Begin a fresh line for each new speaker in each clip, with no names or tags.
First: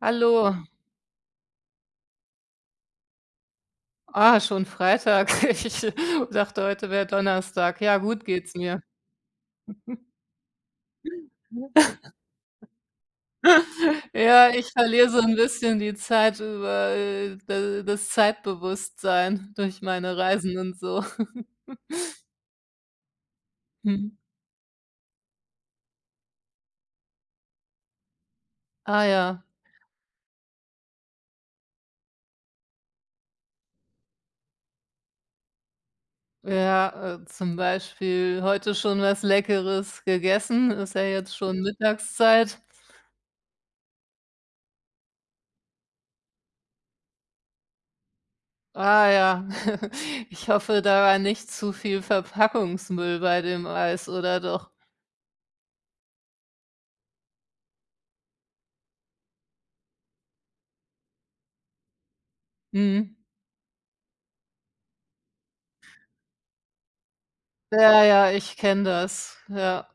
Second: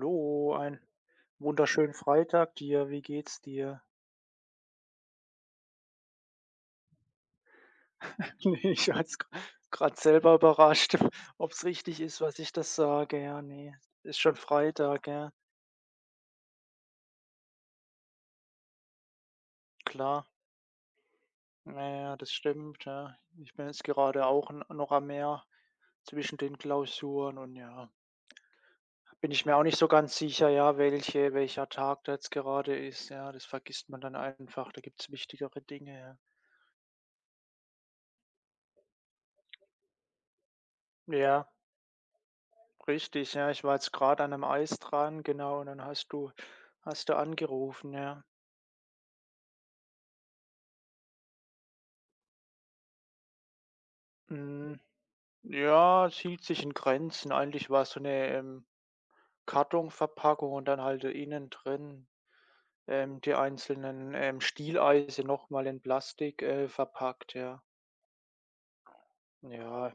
Hallo.
einen wunderschönen Freitag dir. Wie geht's dir?
Ah, schon Freitag. Ich dachte, heute wäre Donnerstag. Ja, gut geht's
Ne,
mir.
ich war jetzt grad selber überrascht, ob's richtig ist, was ich das sage. Ja, nee, ist schon
Ja, ich
Freitag,
verliere so
ja,
ein bisschen die Zeit über, da das Zeitbewusstsein durch meine
klar.
Reisen und so.
Naja, das stimmt, ja. Ich bin jetzt
Mhm.
gerade auch n noch am Meer zwischen den Klausuren und ja,
Ah
bin
ja.
ich mir auch nicht so ganz sicher, ja, welcher Tag da jetzt gerade ist, ja. Das vergisst man dann einfach, da gibt's wichtigere Dinge, ja.
Ja, zum Beispiel heute schon was Leckeres gegessen, ist ja jetzt
Ja.
schon Mittagszeit.
Richtig, ja, ich war jetzt gerade an 'nem Eis dran, genau, und dann hast du angerufen, ja.
Ah ja, ich hoffe, da war nicht zu viel Verpackungsmüll bei dem Eis, oder doch?
Hm, ja, es hielt sich in Grenzen. Eigentlich war es so eine Kartonverpackung und dann halt innen drin,
Mhm.
die einzelnen, Stieleise nochmal in Plastik, verpackt, ja.
Ja, ja, ich kenne das. Ja,
Ja,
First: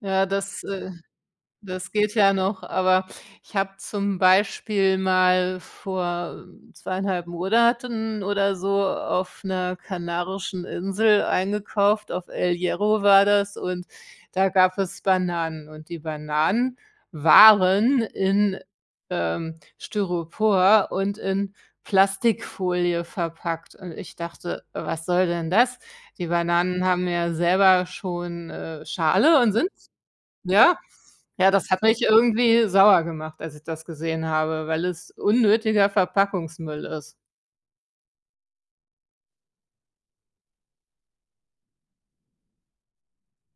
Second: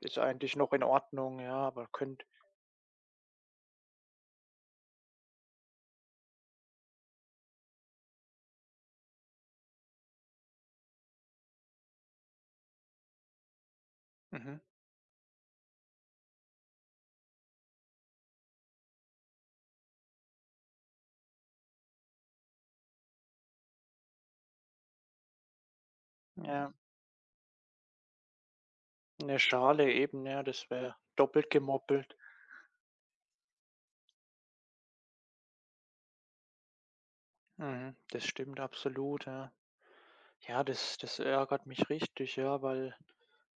ist
ja,
eigentlich
das,
noch in
äh
Ordnung, ja, aber
das geht
könnt
ja noch, aber ich habe zum Beispiel mal vor zweieinhalb Monaten oder so auf 'ner kanarischen Insel eingekauft. Auf El Hierro war das und da
mhm,
gab es Bananen und die Bananen waren in Styropor und in Plastikfolie verpackt und ich dachte: „Was soll denn das?“ Die
ja,
Bananen haben ja selber schon,
eine
Schale und sind
Schale eben, ja, das
ja.
wäre doppelt
Ja, das hat mich
gemoppelt.
irgendwie sauer gemacht, als ich das gesehen habe, weil es unnötiger Verpackungsmüll ist.
Mhm, das stimmt absolut, ja. Ja, das ärgert mich richtig, ja, weil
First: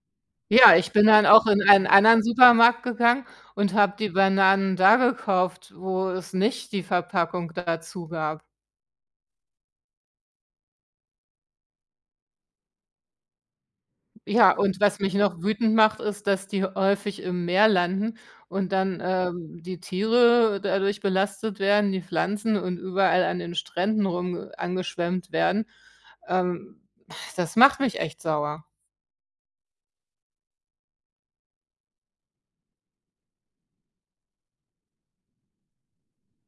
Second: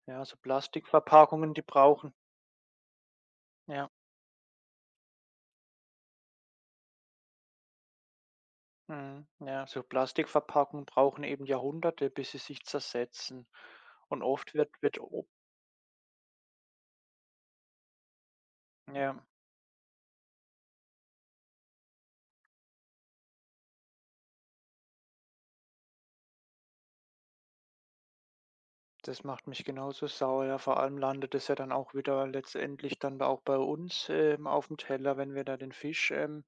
ja, so
Ja, ich bin dann auch
Plastikverpackungen,
in
die
einen
brauchen
anderen Supermarkt gegangen und
ja,
habe die Bananen da gekauft, wo es nicht die Verpackung dazu gab.
mhm, ja, so Plastikverpackungen brauchen eben Jahrhunderte, bis sie sich zersetzen. Und
Ja,
oft
und
wird
was
wird
mich
o
noch wütend macht, ist, dass die häufig im Meer landen und dann,
Ja,
ähm, die Tiere dadurch belastet werden, die Pflanzen und überall an den Stränden rum angeschwemmt werden. Ähm, Das macht mich echt sauer.
das macht mich genauso sauer, ja. Vor allem landet es ja dann auch wieder letztendlich dann auch bei uns, auf dem Teller, wenn wir da den Fisch,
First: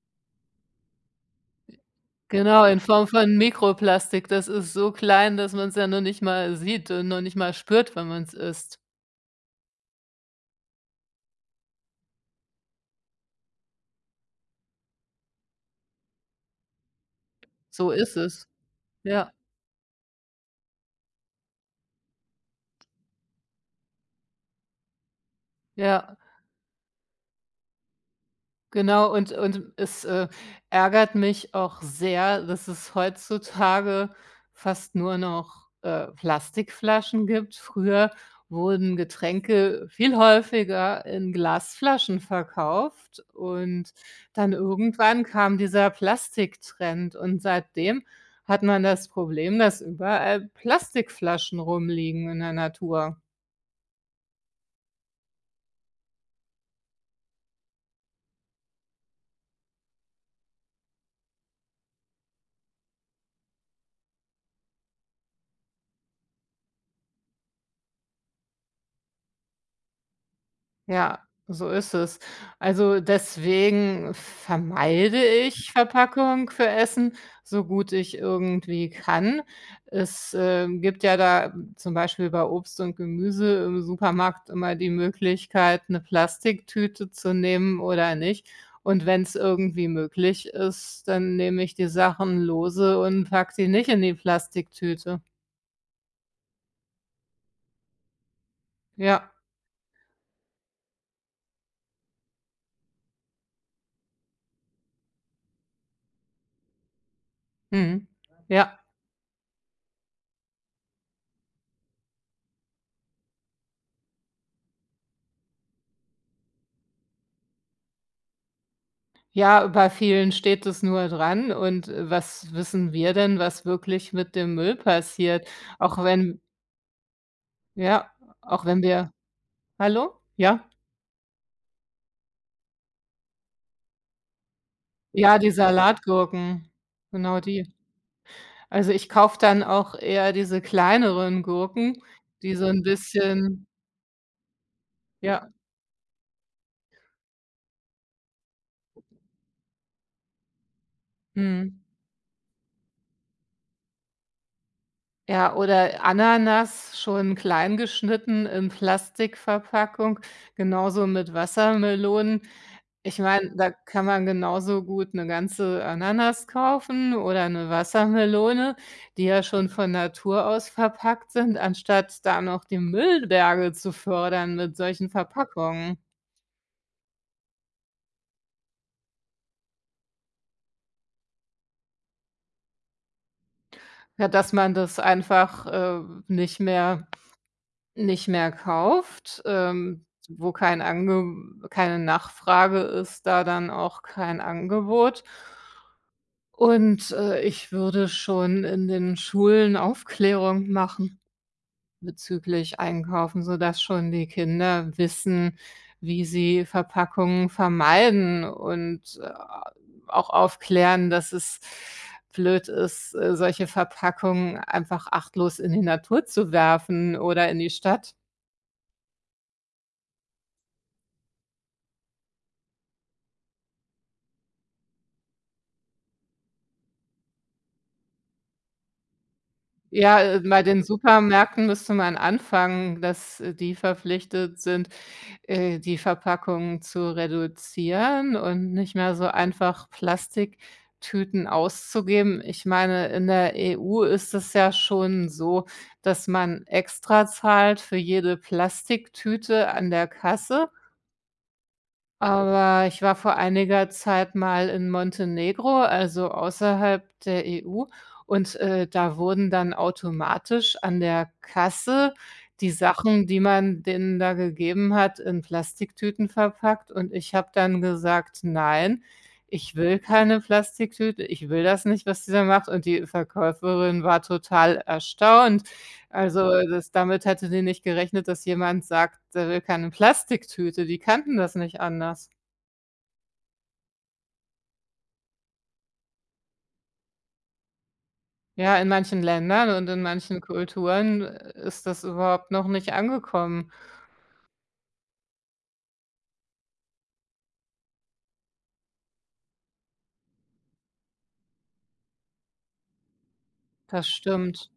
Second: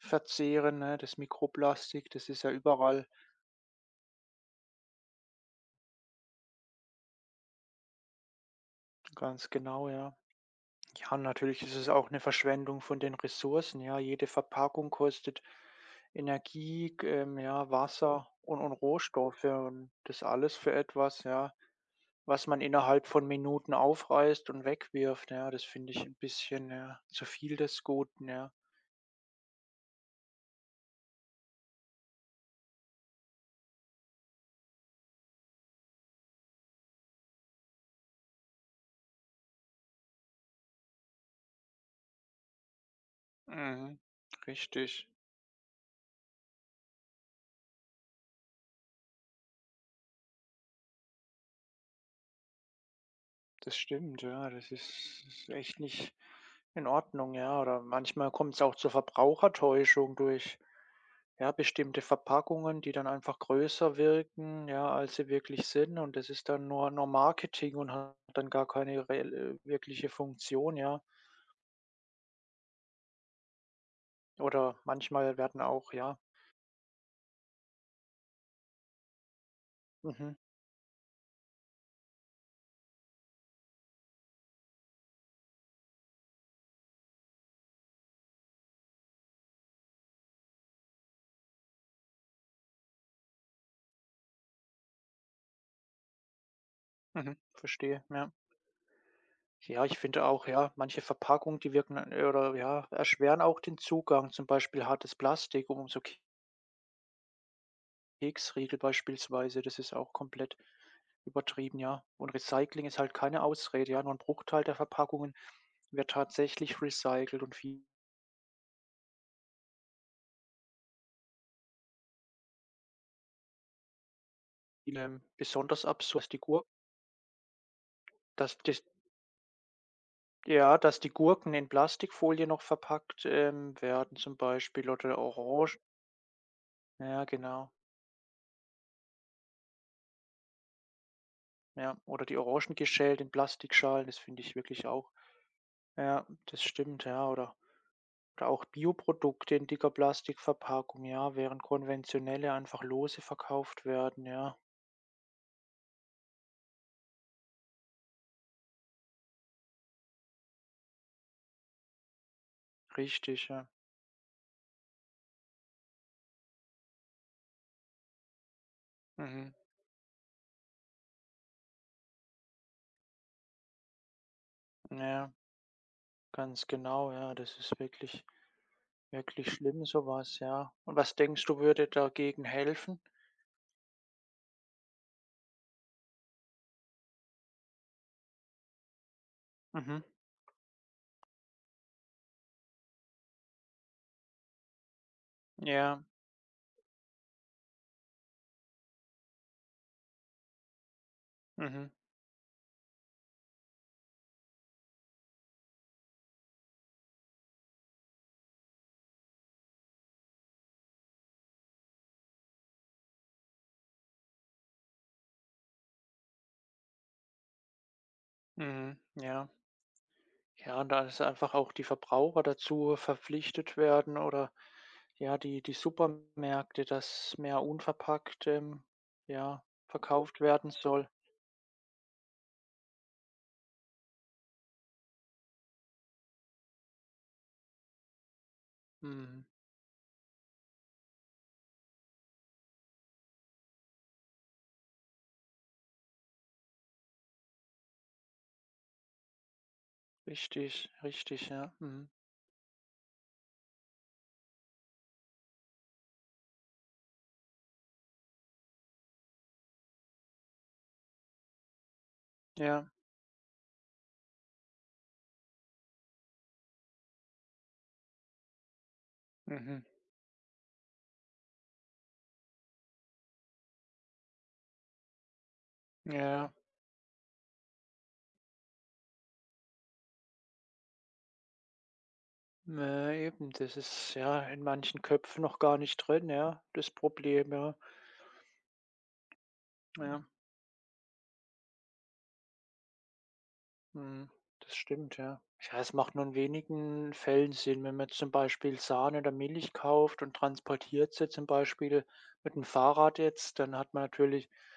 verzehren, ne? Das Mikroplastik, das ist ja
Genau, in Form
überall.
von Mikroplastik. Das ist so klein, dass man's ja noch nicht mal sieht und noch nicht mal spürt, wenn man's isst.
Ganz genau, ja. Ja, und natürlich ist es auch eine Verschwendung von den Ressourcen, ja. Jede Verpackung kostet Energie, g ja,
So ist
Wasser
es.
und
Ja,
Rohstoffe und das alles für etwas, ja, was man innerhalb von Minuten aufreißt und wegwirft, ja. Das finde ich ein
ja.
bisschen, ja, zu viel des Guten, ja.
Genau, und es ärgert mich auch sehr, dass es heutzutage fast nur noch Plastikflaschen gibt. Früher wurden Getränke viel häufiger in Glasflaschen verkauft und
Mhm.
dann
Richtig.
irgendwann kam dieser Plastiktrend und seitdem hat man das Problem, dass überall Plastikflaschen rumliegen in der Natur.
Das stimmt, ja, das ist echt nicht in Ordnung, ja. Oder manchmal kommt es auch zur Verbrauchertäuschung durch, ja, bestimmte Verpackungen, die dann einfach größer wirken, ja, als sie wirklich sind. Und das ist dann nur Marketing und hat dann gar keine reell wirkliche Funktion, ja.
Ja, so ist es. Also deswegen
Oder
vermeide
manchmal werden
ich
auch ja,
Verpackung für Essen, so gut ich irgendwie kann. Es,
mhm,
äh, gibt ja da zum Beispiel bei Obst und Gemüse im Supermarkt immer die Möglichkeit, eine Plastiktüte zu nehmen oder nicht. Und wenn es irgendwie möglich ist, dann nehme ich die Sachen lose und packe die nicht in die Plastiktüte.
mhm, verstehe, ja.
Ja,
Ja, ich finde auch, ja, manche Verpackungen, die wirken, oder ja, erschweren auch den Zugang, zum Beispiel hartes Plastik, umso
mhm.
Keksriegel
Ja.
beispielsweise, das ist auch komplett übertrieben, ja. Und Recycling ist halt keine Ausrede, ja. Nur ein Bruchteil der Verpackungen wird tatsächlich recycelt und viele
Ja, bei vielen steht es nur dran und was wissen wir denn, was wirklich mit dem Müll passiert?
besonders
Auch
absurd, dass die
wenn
Gurk
ja,
dass
Auch wenn
das
wir hallo? Ja?
ja, dass die Gurken in Plastikfolie noch verpackt, werden zum Beispiel oder
Ja, die
Orangen
Salatgurken,
ja,
genau die.
genau.
Also, ich kaufe dann auch eher diese kleineren
Ja,
Gurken,
oder die
die so
Orangen
ein
geschält in
bisschen
Plastikschalen, das finde ich wirklich auch
ja,
ja, das stimmt, ja, oder auch Bioprodukte in dicker Plastikverpackung, ja, während
mhm.
konventionelle einfach lose verkauft werden, ja.
Ja, oder Ananas schon klein geschnitten in Plastikverpackung, genauso mit Wassermelonen. Ich
Richtig,
meine,
ja.
da kann man genauso gut 'ne ganze Ananas kaufen oder 'ne Wassermelone, die ja
Mhm.
schon von Natur aus verpackt sind, anstatt da noch die Müllberge zu fördern mit solchen
Ja,
Verpackungen.
ganz genau, ja. Das ist wirklich, wirklich schlimm, sowas, ja. Und was denkst du, würde dagegen helfen?
Ja, dass man das einfach, nicht mehr nicht mehr kauft,
Mhm.
wo kein Ange keine Nachfrage ist, da dann auch kein Angebot.
Ja,
Und ich würde schon in den Schulen Aufklärung machen
mhm.
bezüglich Einkaufen, sodass schon die Kinder wissen, wie sie Verpackungen vermeiden und auch aufklären, dass es blöd ist, solche Verpackungen einfach achtlos in die Natur zu werfen oder in die Stadt.
Mhm. Ja. Ja, und da ist einfach auch die Verbraucher dazu verpflichtet werden oder ja, die Supermärkte, dass mehr unverpackt, ja,
Ja,
verkauft
äh, bei
werden
den
soll.
Supermärkten müsste man anfangen, dass die verpflichtet sind, die Verpackungen zu reduzieren und nicht mehr so
Mhm.
einfach Plastiktüten auszugeben. Ich meine, in der EU ist es ja schon so, dass man extra zahlt für jede Plastiktüte an der Kasse.
Richtig, richtig, ja. Mhm.
Aber ich war vor einiger Zeit mal in Montenegro, also außerhalb der EU, und da wurden dann automatisch an der Kasse die
Ja,
Sachen, die man denen da gegeben hat, in Plastiktüten verpackt und ich habe dann gesagt: „Nein, ich
mhm.
will keine Plastiktüte, ich will das nicht, was dieser macht.“ Und die Verkäuferin war total erstaunt. Also,
Ja,
das damit hätte die nicht gerechnet, dass jemand sagt, er will keine Plastiktüte. Die kannten das nicht anders.
eben, das ist ja in manchen Köpfen noch gar nicht drin, ja, das Problem, ja.
Ja, in manchen Ländern und in
Ja,
manchen Kulturen ist das überhaupt noch nicht angekommen.
mhm. Das stimmt, ja. Ja, es macht nur in wenigen Fällen Sinn, wenn man zum Beispiel Sahne oder Milch kauft und transportiert sie zum Beispiel mit dem Fahrrad jetzt, dann hat man
Das
natürlich
stimmt.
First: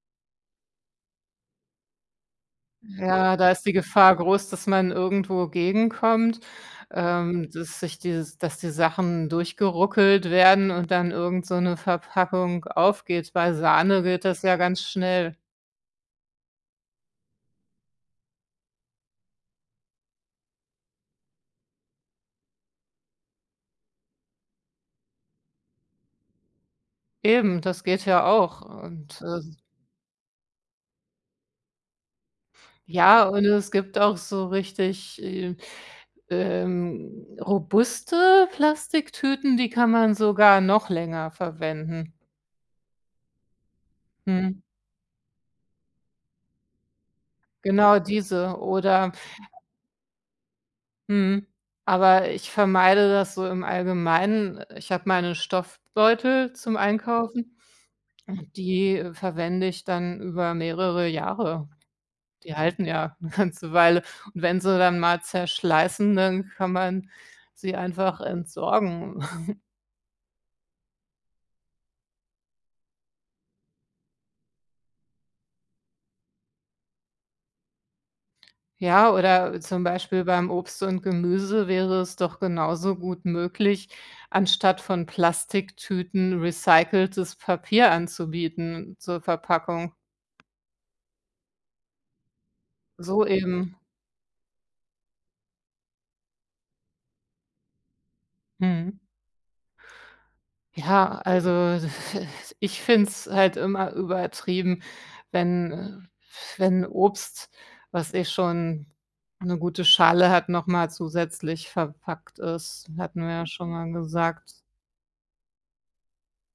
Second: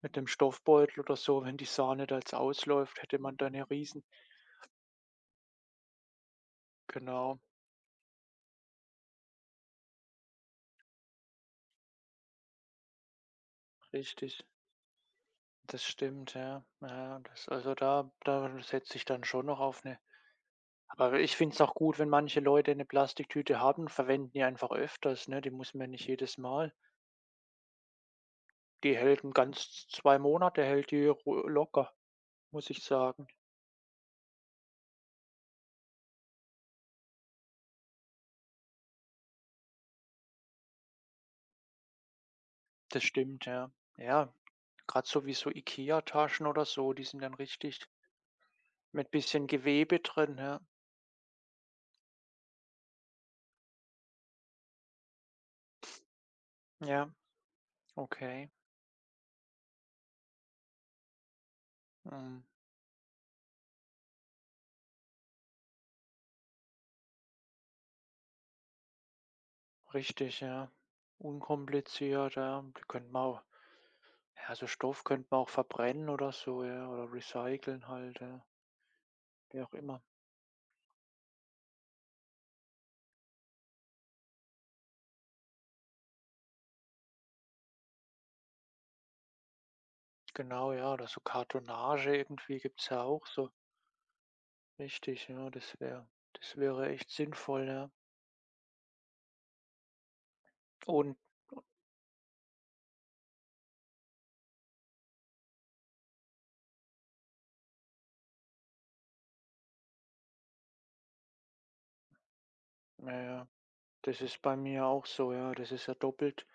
mit dem Stoffbeutel oder so, wenn die Sahne da jetzt ausläuft, hätte
Ja,
man da
da ist
eine
die
riesen
Gefahr groß, dass man irgendwo gegenkommt,
genau,
dass sich dieses dass die Sachen durchgeruckelt werden und dann irgend so 'ne Verpackung aufgeht. Bei Sahne geht
richtig.
das ja ganz schnell.
Das stimmt, ja. Ja, das also da setze ich dann schon noch auf 'ne aber ich finde es auch gut, wenn manche Leute eine Plastiktüte haben, verwenden die einfach öfters, ne? Die muss man nicht jedes Mal.
Eben, das geht ja auch
Die
und,
hält ein
äh
ganz 2 Monate hält die ru locker, muss ich
Ja,
sagen.
und es gibt auch so richtig robuste Plastiktüten, die kann man sogar noch länger verwenden.
Das stimmt, ja. Ja,
Mhm.
gerade so wie so IKEA-Taschen oder so, die sind dann richtig
Genau diese
mit
oder
bisschen Gewebe drin, ja.
mhm. Aber ich vermeide das so im Allgemeinen. Ich habe meine Stoffbeutel zum
Ja,
Einkaufen
okay.
und die verwende ich dann über mehrere Jahre.
Mhm,
Die halten ja eine ganze Weile und wenn sie dann mal zerschleißen, dann kann man sie einfach entsorgen.
richtig, ja. Unkompliziert, ja. Die könnte man au Ja, so Stoff könnte man auch verbrennen oder so, ja, oder recyceln halt, ja,
Ja, oder
wie auch
zum
immer.
Beispiel beim Obst und Gemüse wäre es doch genauso gut möglich, anstatt von Plastiktüten recyceltes Papier anzubieten zur Verpackung.
Genau, ja, oder so Kartonage irgendwie gibt's ja
So
auch so.
eben.
Richtig, ja, das wäre echt sinnvoll, ja.
Mhm.
Und
Ja, also ich finde es halt immer übertrieben, wenn wenn Obst, was eh schon eine gute Schale hat, noch mal zusätzlich verpackt ist.
na
Hatten wir ja
ja,
schon mal
das ist bei
gesagt.
mir auch so, ja, das ist ja doppelt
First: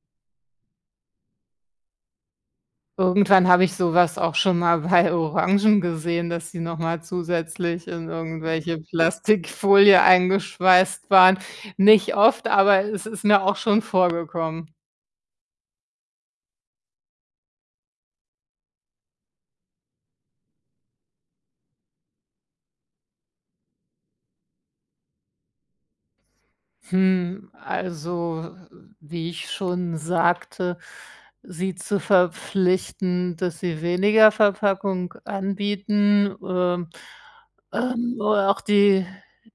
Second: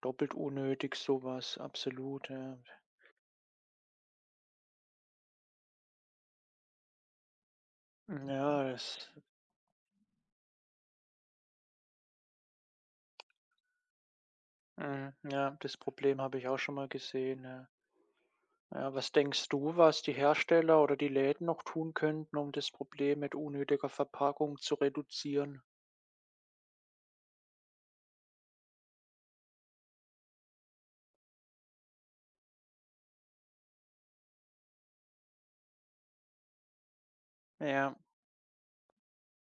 doppelt unnötig sowas, absolut, ja.
Irgendwann habe ich sowas auch schon mal bei Orangen gesehen, dass die noch mal zusätzlich in
Ja,
irgendwelche Plastikfolie eingeschweißt waren. Nicht oft, aber es ist mir auch schon vorgekommen.
ja, das Problem habe ich auch schon mal gesehen, ja. Ja, was denkst du, was die Hersteller oder die Läden noch tun könnten, um das Problem mit unnötiger Verpackung zu reduzieren?
Hm, also, wie ich schon sagte, sie zu verpflichten, dass sie weniger Verpackung anbieten,
Ja,
oder auch die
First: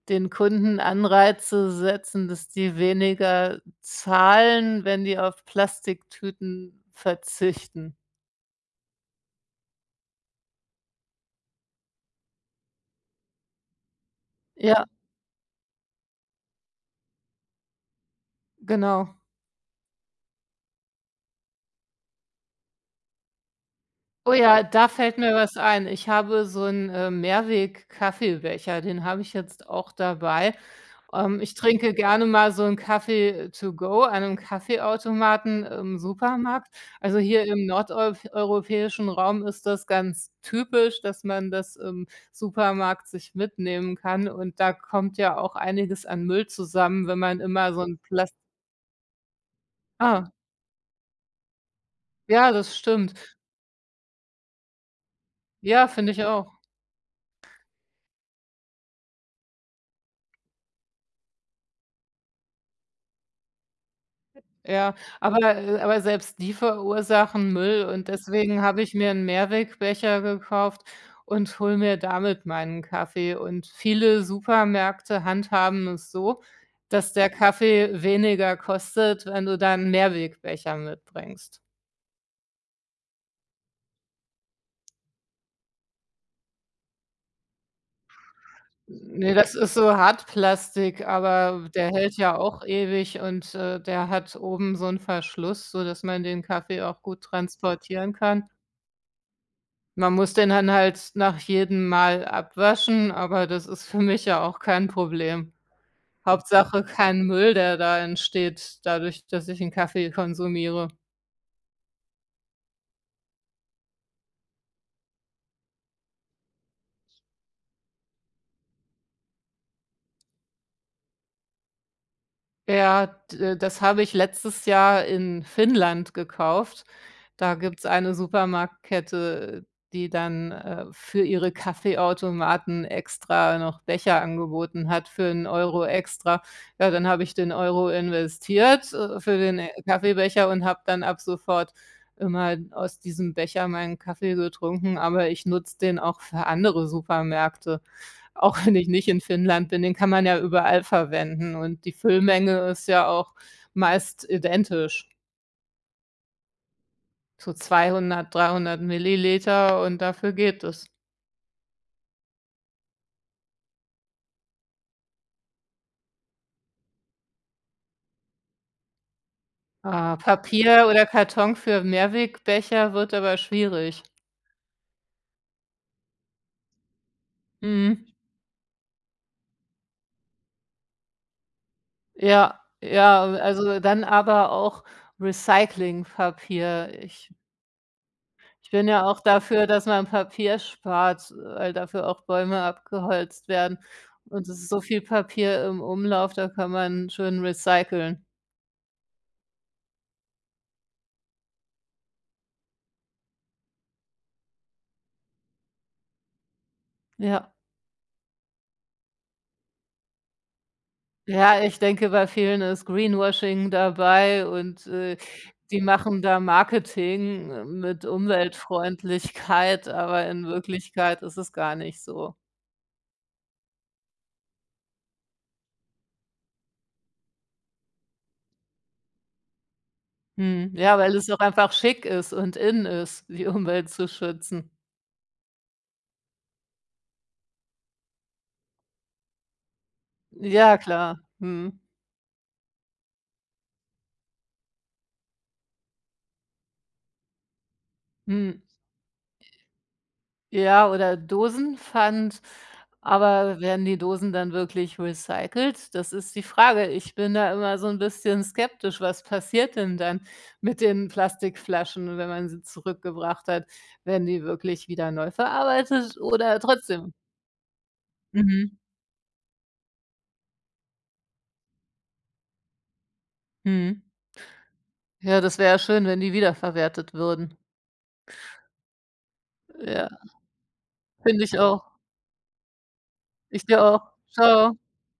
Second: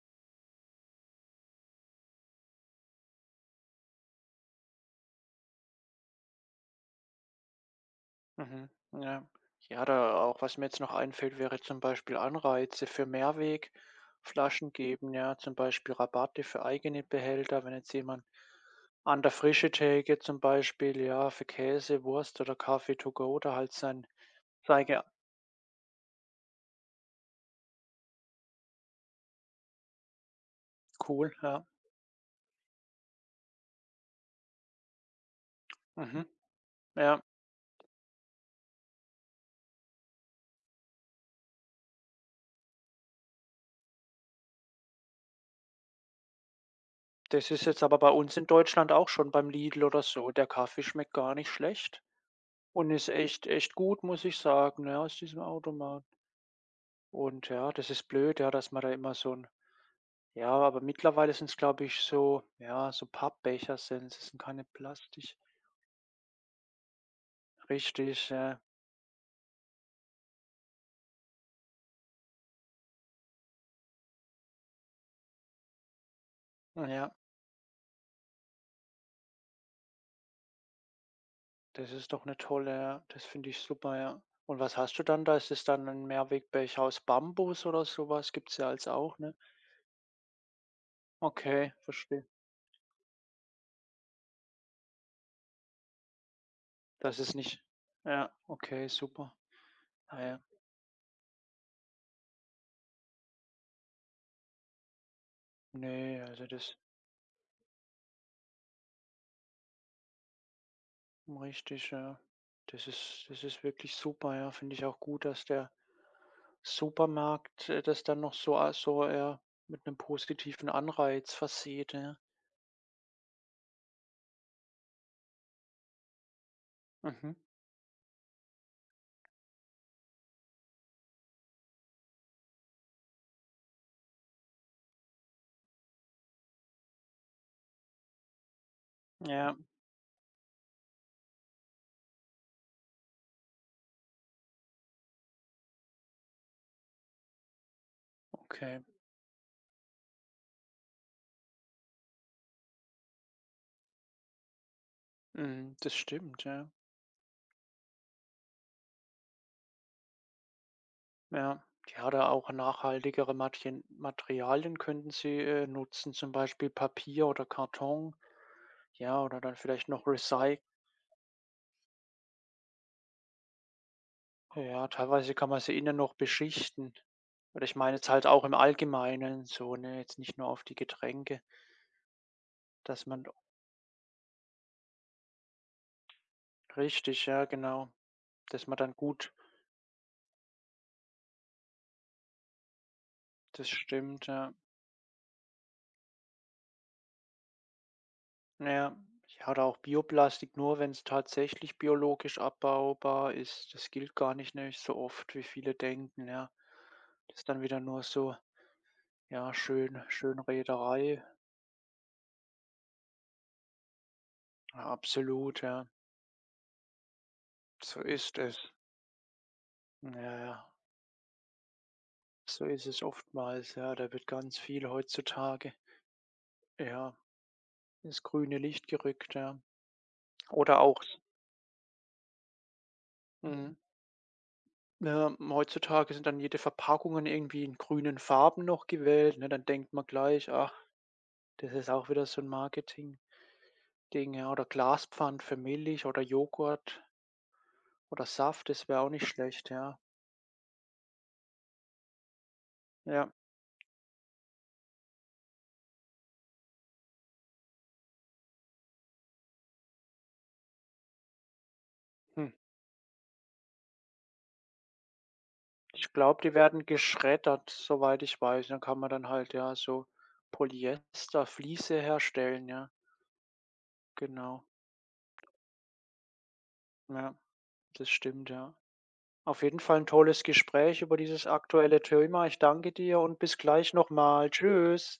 den Kunden Anreize setzen, dass die weniger zahlen, wenn die auf Plastiktüten verzichten.
mhm, ja. Ja, da auch was mir jetzt noch einfällt, wäre zum Beispiel Anreize für Mehrwegflaschen
Ja,
geben, ja, zum Beispiel Rabatte für eigene Behälter, wenn jetzt jemand
genau.
an der frische Theke zum Beispiel, ja, für Käse, Wurst oder Kaffee to go, da halt sein,
Oh ja,
sei,
da
ja,
fällt mir was ein. Ich habe so einen Mehrweg-Kaffeebecher, den habe ich jetzt auch dabei.
cool,
Ich
ja,
trinke gerne mal so 'n Kaffee to go an 'nem Kaffeeautomaten im
mhm,
Supermarkt. Also,
ja.
hier im nordeup europäischen Raum ist das ganz typisch, dass man das im Supermarkt sich mitnehmen kann und da kommt ja auch einiges an Müll zusammen, wenn man
Das ist
immer so
jetzt
'n
aber bei
Plast
uns in Deutschland auch schon beim Lidl oder
ah,
so. Der Kaffee schmeckt gar nicht schlecht
ja, das
und ist
stimmt.
echt, echt gut, muss ich sagen, ja, aus diesem
Ja,
Automat.
finde ich auch.
Und ja, das ist blöd, ja, dass man da immer so ein ja, aber mittlerweile sind es glaube ich, so ja, so Pappbecher sind. Es sind keine
Ja,
Plastik.
aber äh, aber selbst die verursachen Müll und
Richtig, ja.
deswegen habe ich mir 'n Mehrwegbecher gekauft und hole mir damit meinen Kaffee. Und viele Supermärkte handhaben es so,
Ja,
dass der Kaffee weniger kostet, wenn du da 'n Mehrwegbecher mitbringst.
das ist doch eine tolle ja, das finde ich super, ja. Und was hast du dann da? Ist es dann ein Mehrwegbecher aus Bambus oder sowas? Was? Gibt's ja als auch, ne?
Ne, das ist so Hartplastik, aber
Okay,
der hält
verstehe.
ja auch ewig und der hat oben so 'n Verschluss, sodass man den Kaffee auch
Das
gut
ist nicht
transportieren
ja,
kann.
okay, super.
Man
Ah
muss
ja,
den dann halt nach jedem Mal abwaschen, aber das ist für mich ja auch kein Problem.
ne, also das
Hauptsache kein Müll, der da entsteht dadurch, dass ich 'n Kaffee konsumiere.
richtig, ja. Das ist wirklich super, ja. Finde ich auch gut, dass der Supermarkt, das dann noch so, ja, mit einem positiven Anreiz versieht, ja.
Ja, d das habe ich letztes Jahr in Finnland gekauft.
Mhm.
Da gibt's eine Supermarktkette, die dann für ihre Kaffeeautomaten extra noch Becher angeboten hat für einen Euro extra. Ja, dann habe ich den Euro investiert, für
Ja,
den,
mhm.
äh, Kaffeebecher und habe dann ab sofort immer aus diesem Becher meinen Kaffee getrunken, aber ich nutze den auch für andere Supermärkte. Auch wenn
Okay.
ich nicht in Finnland bin, den kann man ja überall verwenden und die Füllmenge ist ja auch meist identisch,
Mhm, das stimmt, ja.
so 200, 300 Milliliter und dafür geht es.
Ja. Ja, da auch nachhaltigere Matien Materialien könnten sie, nutzen, zum Beispiel Papier oder Karton, ja, oder dann vielleicht noch
Ah,
recy
Papier oder Karton für Mehrwegbecher wird aber schwierig.
ja, teilweise kann man sie innen noch beschichten. Oder ich meine
Mhm.
jetzt halt auch im Allgemeinen so, ne, jetzt nicht nur auf die Getränke,
Ja,
dass
ja,
man
also dann aber auch Recyclingpapier.
richtig, ja, genau, dass
Ich
man
bin
dann
ja auch
gut,
dafür, dass man Papier spart, weil dafür auch Bäume abgeholzt
das
werden.
stimmt,
Und
ja.
es ist so viel Papier im Umlauf, da kann man schön recyceln.
Ja, ja, oder auch Bioplastik, nur wenn es tatsächlich biologisch abbaubar ist. Das gilt gar nicht, ne, so oft, wie viele denken, ja. Das ist
Ja.
dann wieder nur so, ja, Schönrederei.
Ja, ich denke, bei vielen ist Greenwashing dabei und,
Ja,
äh,
absolut,
die
ja.
machen da Marketing
So
mit
ist es.
Umweltfreundlichkeit, aber
Ja,
in
ja.
Wirklichkeit ist es gar nicht so.
So ist es oftmals, ja. Da wird ganz viel heutzutage, ja, ins grüne Licht gerückt, ja.
Mhm.
Oder
Ja,
auch
weil es doch einfach schick ist und in ist, die
mhm,
Umwelt zu schützen.
ja, heutzutage sind dann jede Verpackungen irgendwie in grünen Farben noch gewählt, ne? Dann denkt man gleich: „Ach,
Ja, klar.
das
Mhm.
ist auch wieder so 'n Marketingding", ja. Oder Glaspfand für Milch oder Joghurt oder
Mhm.
Saft, das wäre auch nicht schlecht, ja.
Ja, oder Dosenpfand.
Ja,
Aber werden die Dosen dann wirklich recycelt? Das ist die Frage. Ich bin da immer so ein bisschen skeptisch. Was passiert denn dann mit den Plastikflaschen, wenn
hm.
man sie zurückgebracht hat? Werden die wirklich wieder neu
Ich
verarbeitet
glaube, die
oder
werden
trotzdem
geschreddert, soweit ich weiß.
mhm,
Dann kann man dann halt, ja, so Polyesterfliese herstellen, ja,
mhm.
genau,
Ja, das wäre ja schön, wenn die wiederverwertet
ja.
würden.
Das stimmt, ja. Auf jeden Fall ein
Ja,
tolles Gespräch über
finde
dieses
ich auch.
aktuelle Thema. Ich danke dir und bis
Ich dir
gleich
auch.
nochmal.
Ciao.
Tschüss.